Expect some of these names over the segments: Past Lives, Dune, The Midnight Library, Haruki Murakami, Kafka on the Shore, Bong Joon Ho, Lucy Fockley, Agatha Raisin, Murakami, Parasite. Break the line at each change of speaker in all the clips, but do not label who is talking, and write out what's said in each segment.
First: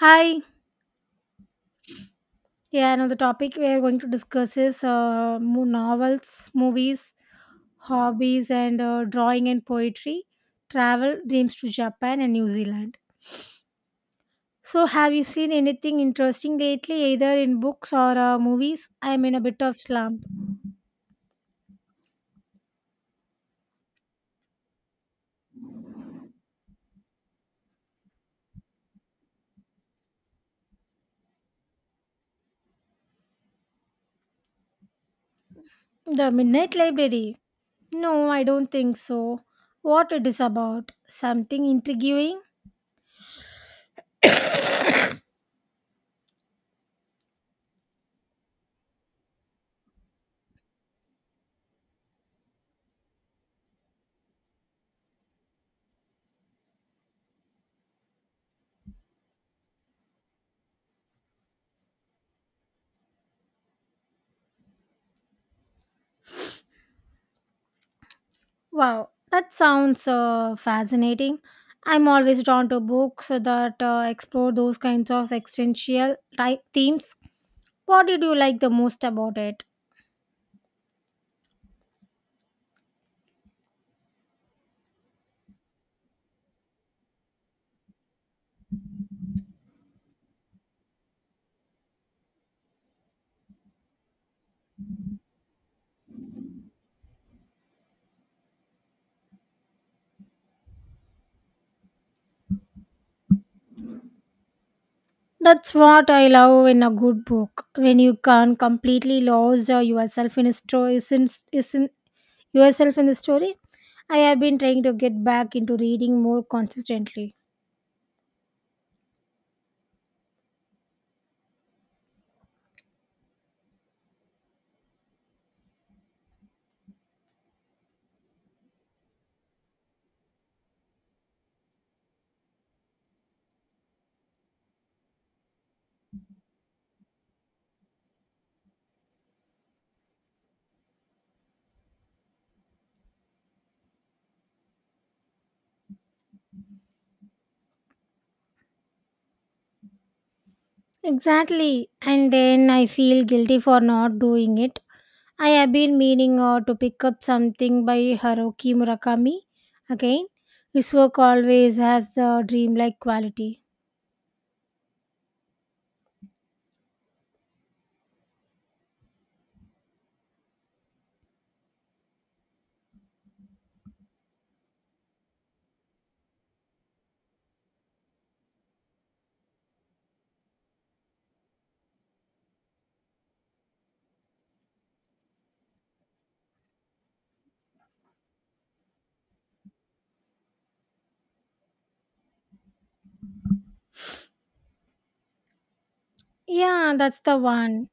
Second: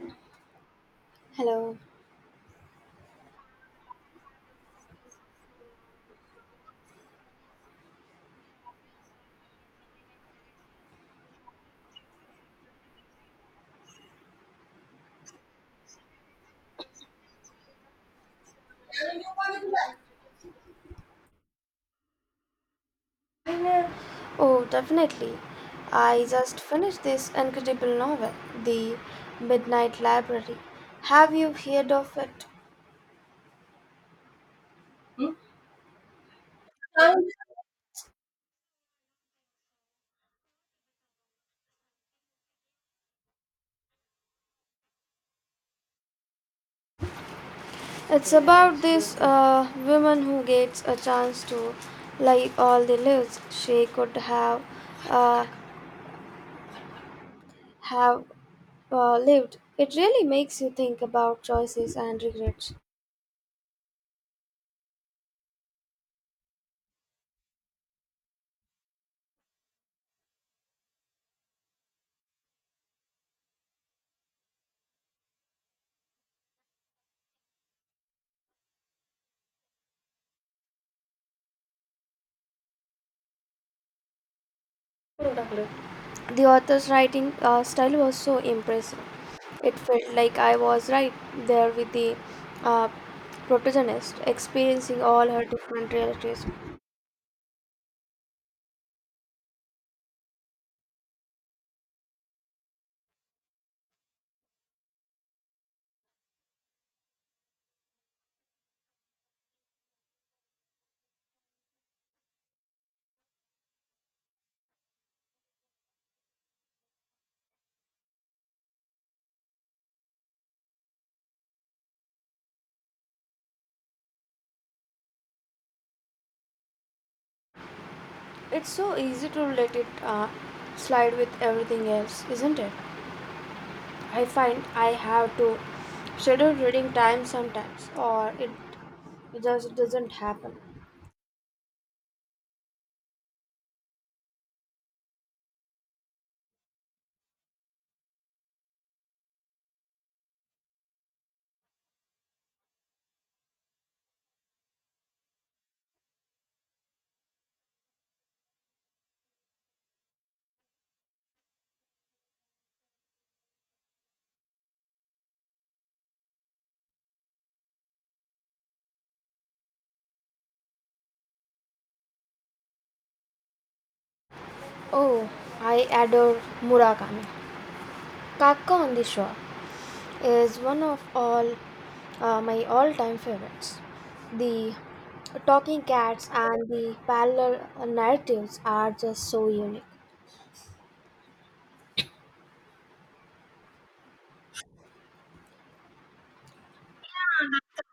Hi.
Hello.
Yeah, I the topic we are going to discuss is novels, movies, hobbies, and drawing and poetry, travel, dreams to Japan and New Zealand. So, have you seen anything interesting lately, either in books or movies? I'm in a bit of slump.
Oh, definitely. I just finished this incredible novel, The Midnight Library. Have you heard of it?
The Midnight Library? No, I don't think so. What it is about? Something intriguing?
It's about this woman who gets a chance to, like all the lives she could have, uh, have lived. It really makes you think about choices and regrets.
Wow, that sounds fascinating. I'm always drawn to books that explore those kinds of existential type themes. What did you like the most about it?
The author's writing style was so impressive. It felt like I was right there with the uh, protagonist, experiencing all her different realities.
That's what I love in a good book. When you can completely lose yourself in a story, isn't yourself in the story? I have been trying to get back into reading more consistently.
It's so easy to let it slide with everything else, isn't it? I find I have to schedule reading time sometimes, or it just doesn't happen.
Exactly, and then I feel guilty for not doing it. I have been meaning to pick up something by Haruki Murakami again. His work always has the dreamlike quality.
Oh, I adore Murakami. Kaka on the Shore is one of all my all-time favorites. The talking cats and the parallel narratives are just so unique.
Yeah, that's the one.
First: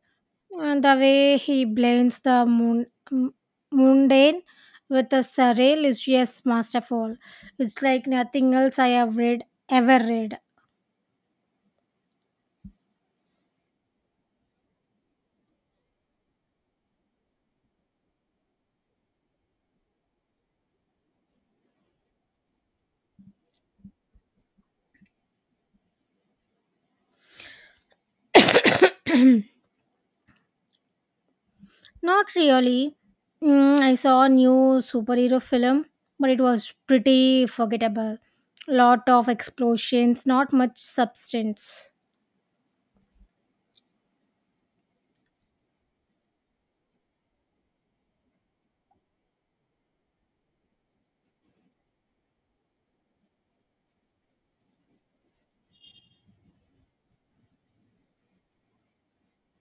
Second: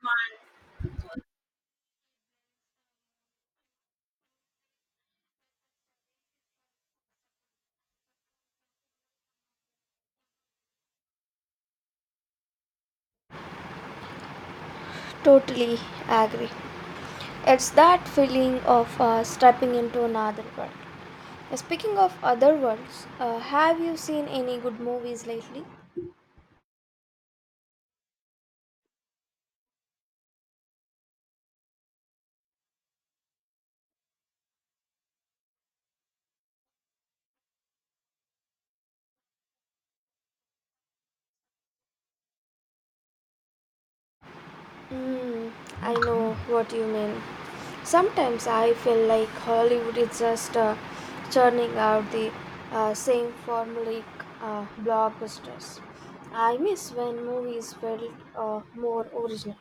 And the way he blends the m- mundane with the surreal is just masterful. It's like nothing else I have read ever read.
Totally agree. It's that feeling of stepping into another world. Speaking of other worlds, have you seen any good movies lately?
Not really. Mm, I saw a new superhero film, but it was pretty forgettable. Lot of explosions, not much substance.
Mm, I know what you mean. Sometimes I feel like Hollywood is just churning out the same formulaic blockbusters. I miss when movies felt more original.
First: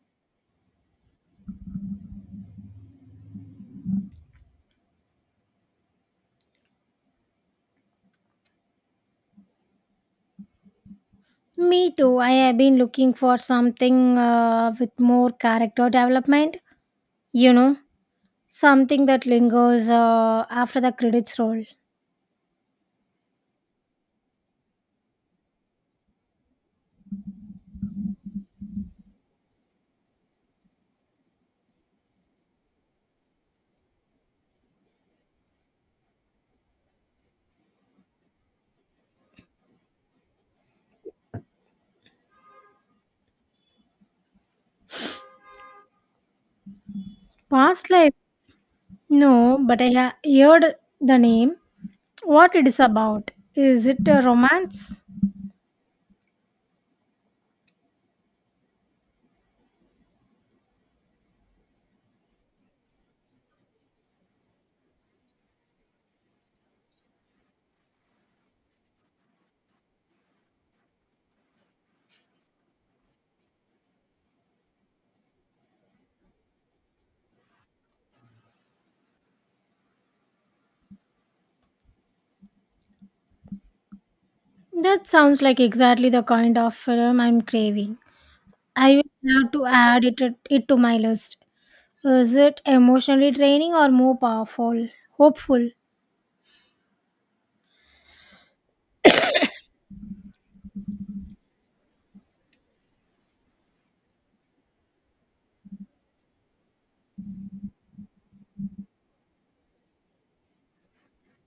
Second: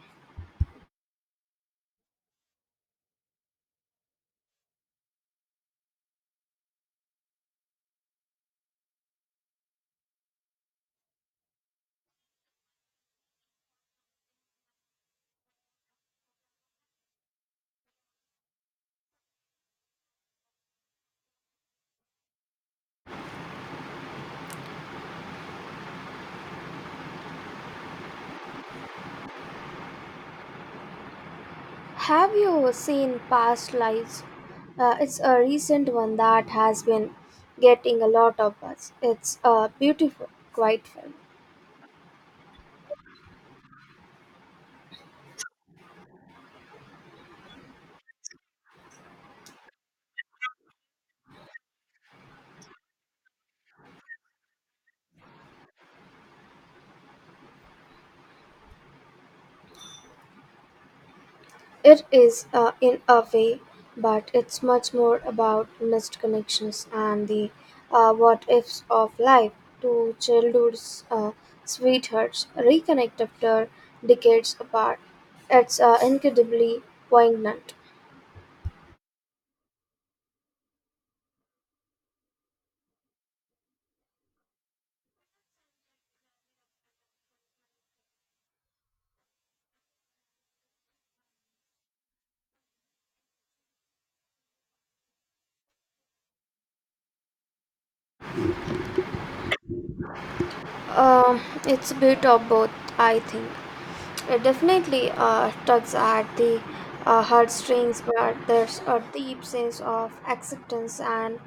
Me too. I have been looking for something with more character development. You know, something that lingers after the credits roll.
Have you seen Past Lives? It's a recent one that has been getting a lot of buzz. It's a beautiful, quiet film.
Past life? No, but I heard the name. What it is about? Is it a romance?
It is, in a way, but it's much more about missed connections and the what ifs of life. Two childhood's sweethearts reconnect after decades apart. It's incredibly poignant.
That sounds like exactly the kind of film I'm craving. I will have to add it to my list. Is it emotionally draining or more powerful? Hopeful.
Um, it's a bit of both, I think. It definitely tugs at the heartstrings, but there's a deep sense of acceptance and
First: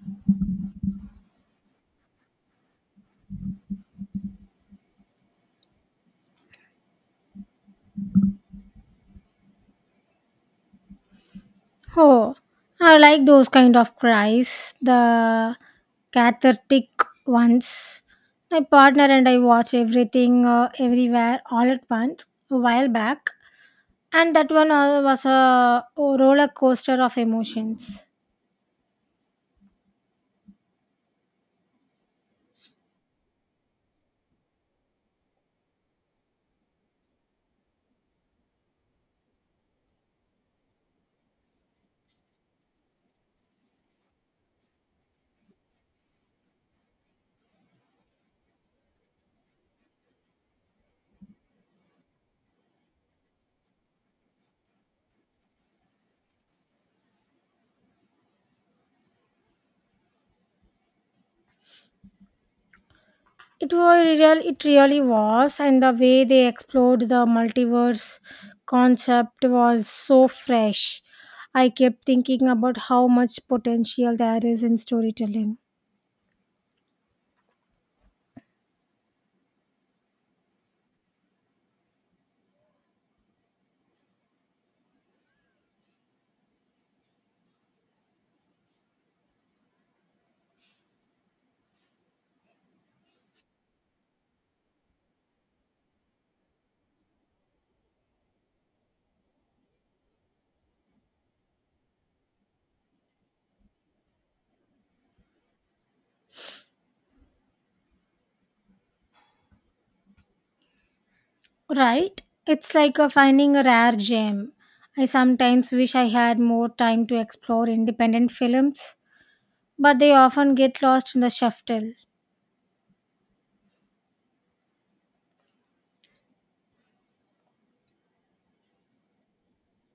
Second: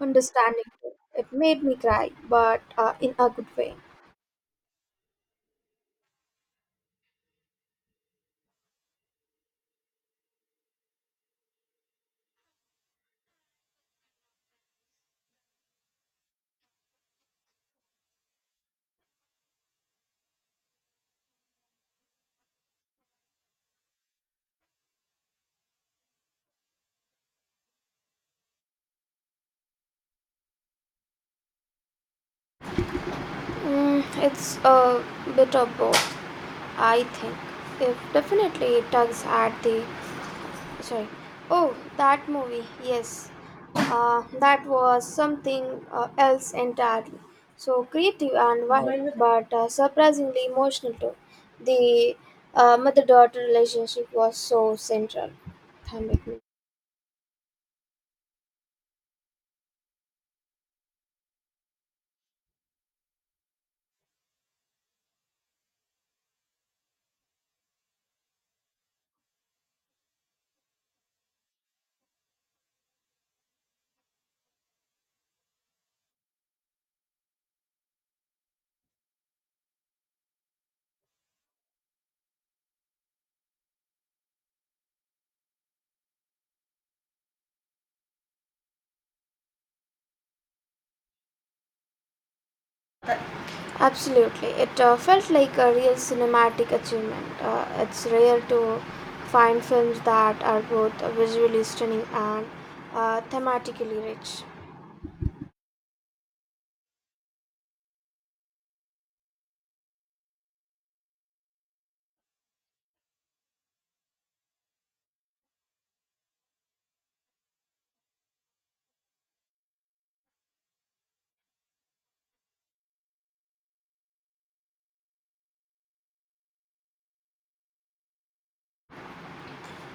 understanding too. It made me cry, but in a good way.
Oh, I like those kind of cries, the cathartic ones. My partner and I watch everything, everywhere, all at once a while back, and that one was a roller coaster of emotions.
Mm, it's a bit of both, I think. It definitely tugs at the, sorry, oh, that movie, yes, that was something else entirely. So creative and wild, but surprisingly emotional too. The mother-daughter relationship was so central. Thank you.
It was real it really was, and the way they explored the multiverse concept was so fresh. I kept thinking about how much potential there is in storytelling.
Absolutely, it felt like a real cinematic achievement. It's rare to find films that are both visually stunning and thematically rich.
Right, it's like a finding a rare gem. I sometimes wish I had more time to explore independent films, but they often get lost in the shuffle.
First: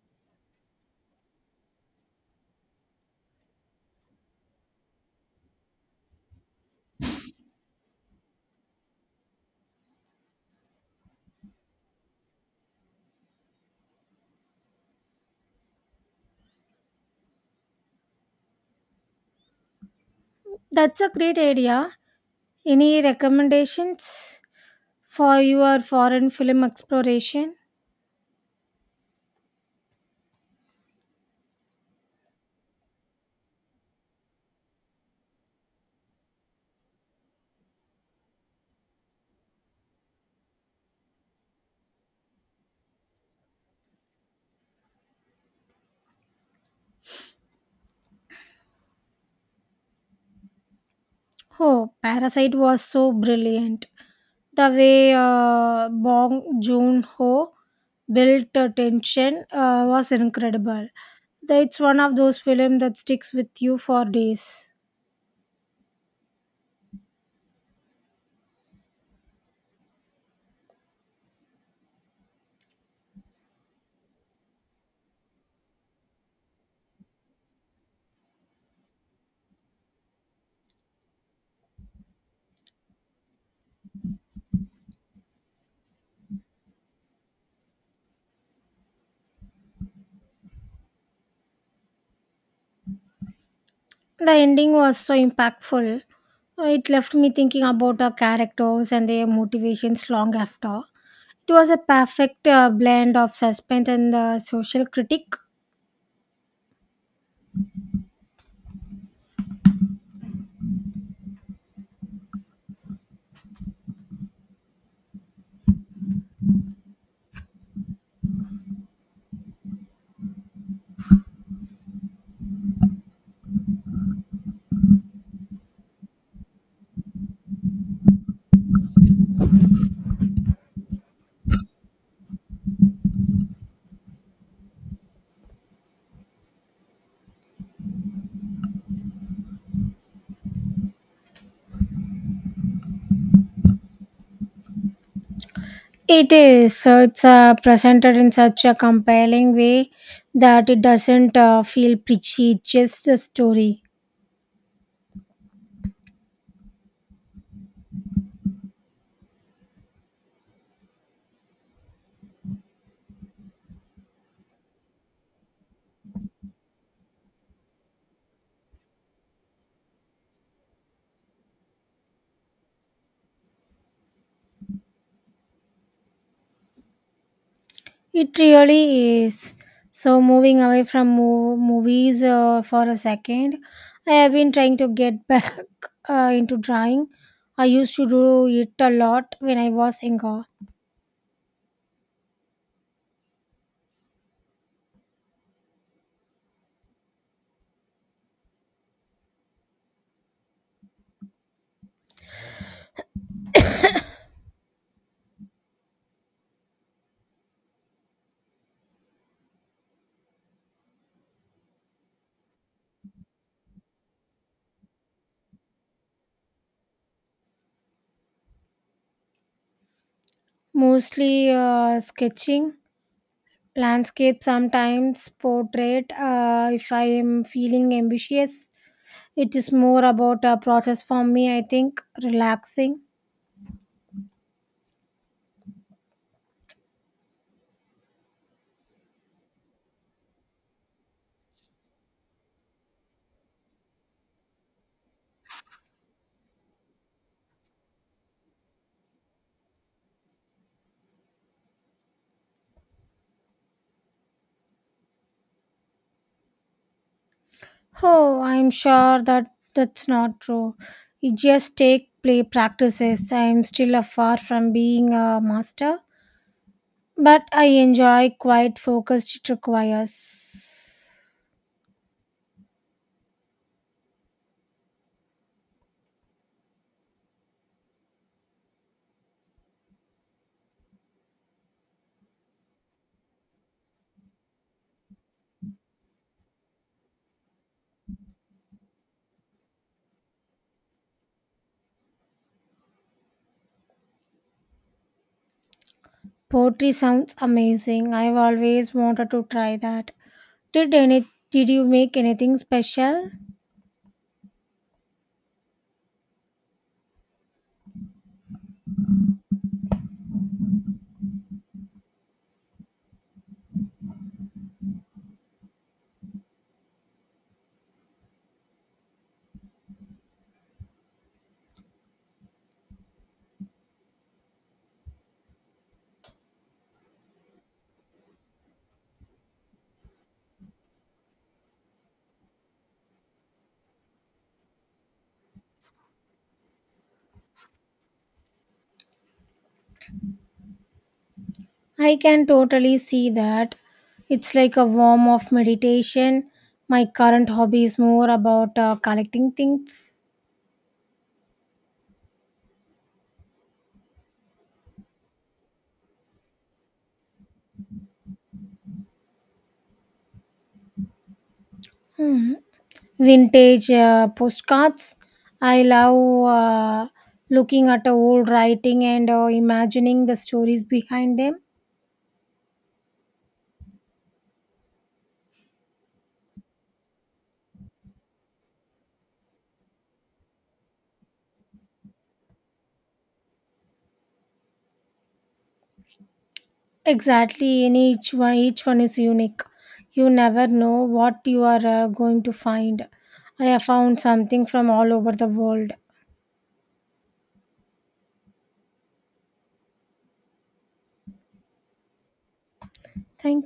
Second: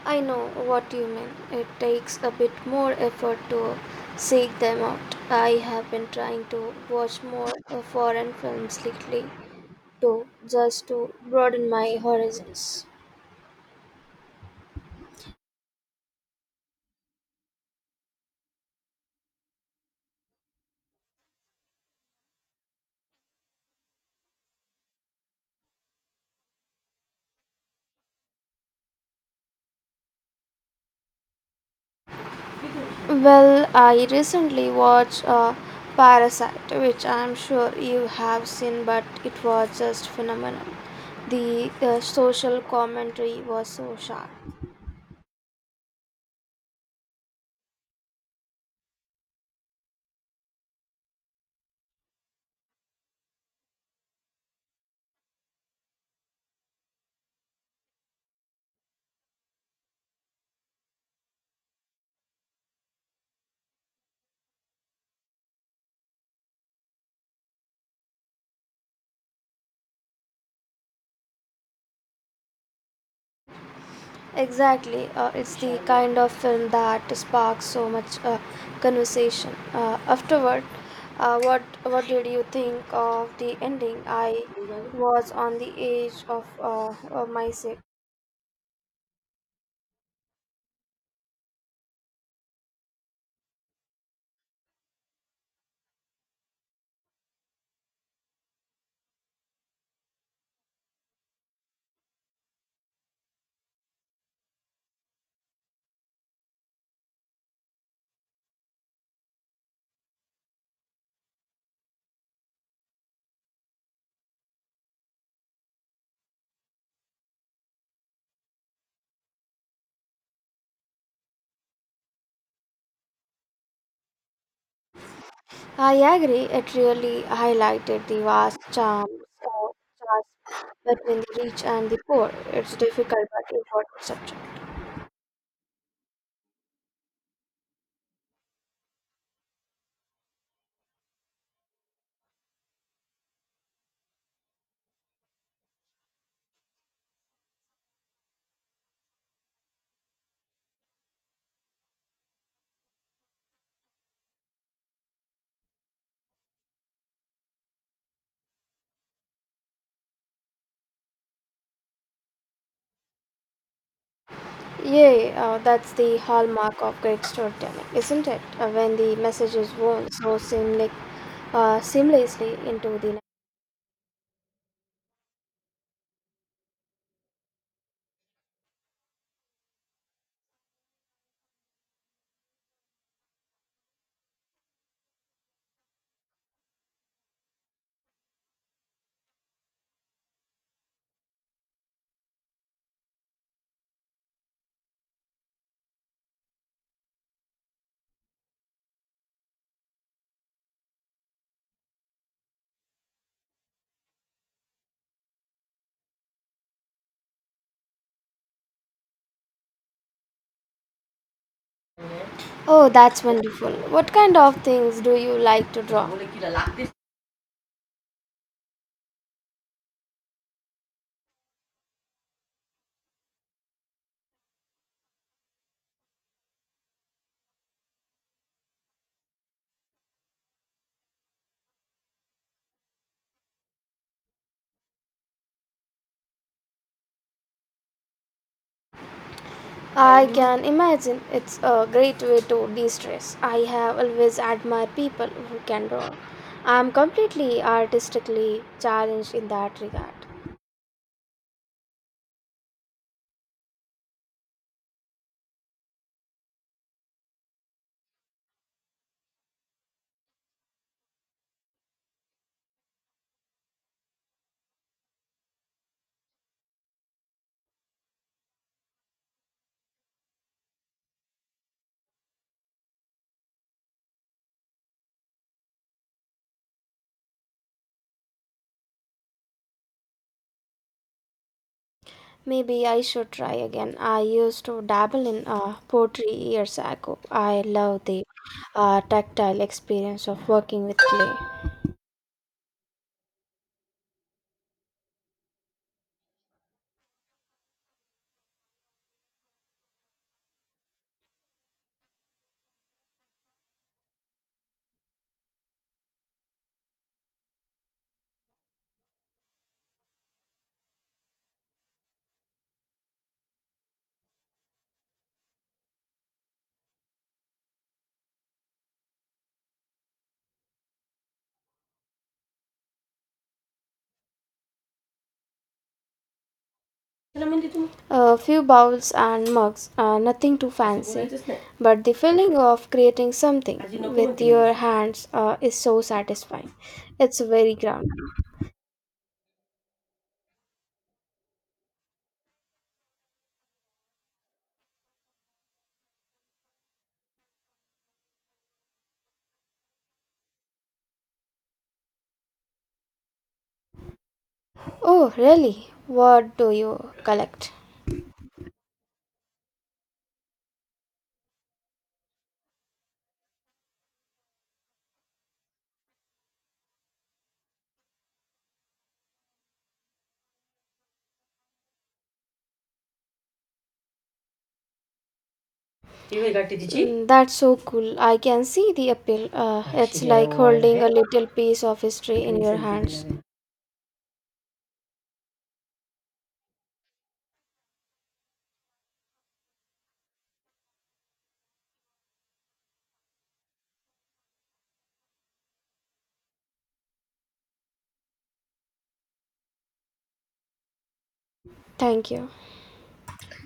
I know what you mean. It takes a bit more effort to seek them out. I have been trying to watch more foreign films lately, too, just to broaden my horizons.
That's a great idea. Any recommendations for your foreign film exploration?
Well, I recently watched Parasite, which I'm sure you have seen, but it was just phenomenal. The social commentary was so sharp.
Oh, Parasite was so brilliant. The way Bong Joon Ho built tension was incredible. It's one of those films that sticks with you for days.
Exactly. It's the kind of film that sparks so much conversation. Afterward, what did you think of the ending? I was on the edge of my seat.
The ending was so impactful. It left me thinking about our characters and their motivations long after. It was a perfect blend of suspense and social critique.
I agree. It really highlighted the vast uh, charms between the rich and the poor. It's difficult but important subject.
It is. So it's presented in such a compelling way that it doesn't feel preachy, it's just a story.
Yeah, yeah, that's the hallmark of great storytelling, isn't it? When the message is woven so seamlessly into the.
It really is. So moving away from movies for a second, I have been trying to get back into drawing. I used to do it a lot when I was younger.
Oh, that's wonderful. What kind of things do you like to draw?
Mostly sketching, landscape sometimes, portrait if I am feeling ambitious. It is more about a process for me, I think, relaxing.
I can imagine it's a great way to de stress. I have always admired people who can draw. I'm completely artistically challenged in that regard.
Oh, I'm sure that that's not true. It just take play practices. I'm still a far from being a master, but I enjoy quite focused it requires.
Maybe I should try again. I used to dabble in pottery years ago. I love the tactile experience of working with clay.
Poetry sounds amazing. I've always wanted to try that. Did you make anything special?
A few bowls and mugs, nothing too fancy, but the feeling of creating something with your hands is so satisfying. It's very grounding.
I can totally see that. It's like a form of meditation. My current hobby is more about collecting things.
Oh, really? What do you collect?
Hmm. Vintage postcards. I love looking at the old writing and imagining the stories behind them.
Mm, that's so cool. I can see the appeal. It's like holding a little piece of history in your hands.
Exactly, and each one is unique. You never know what you are going to find. I have found something from all over the world.
Thank you.
Thank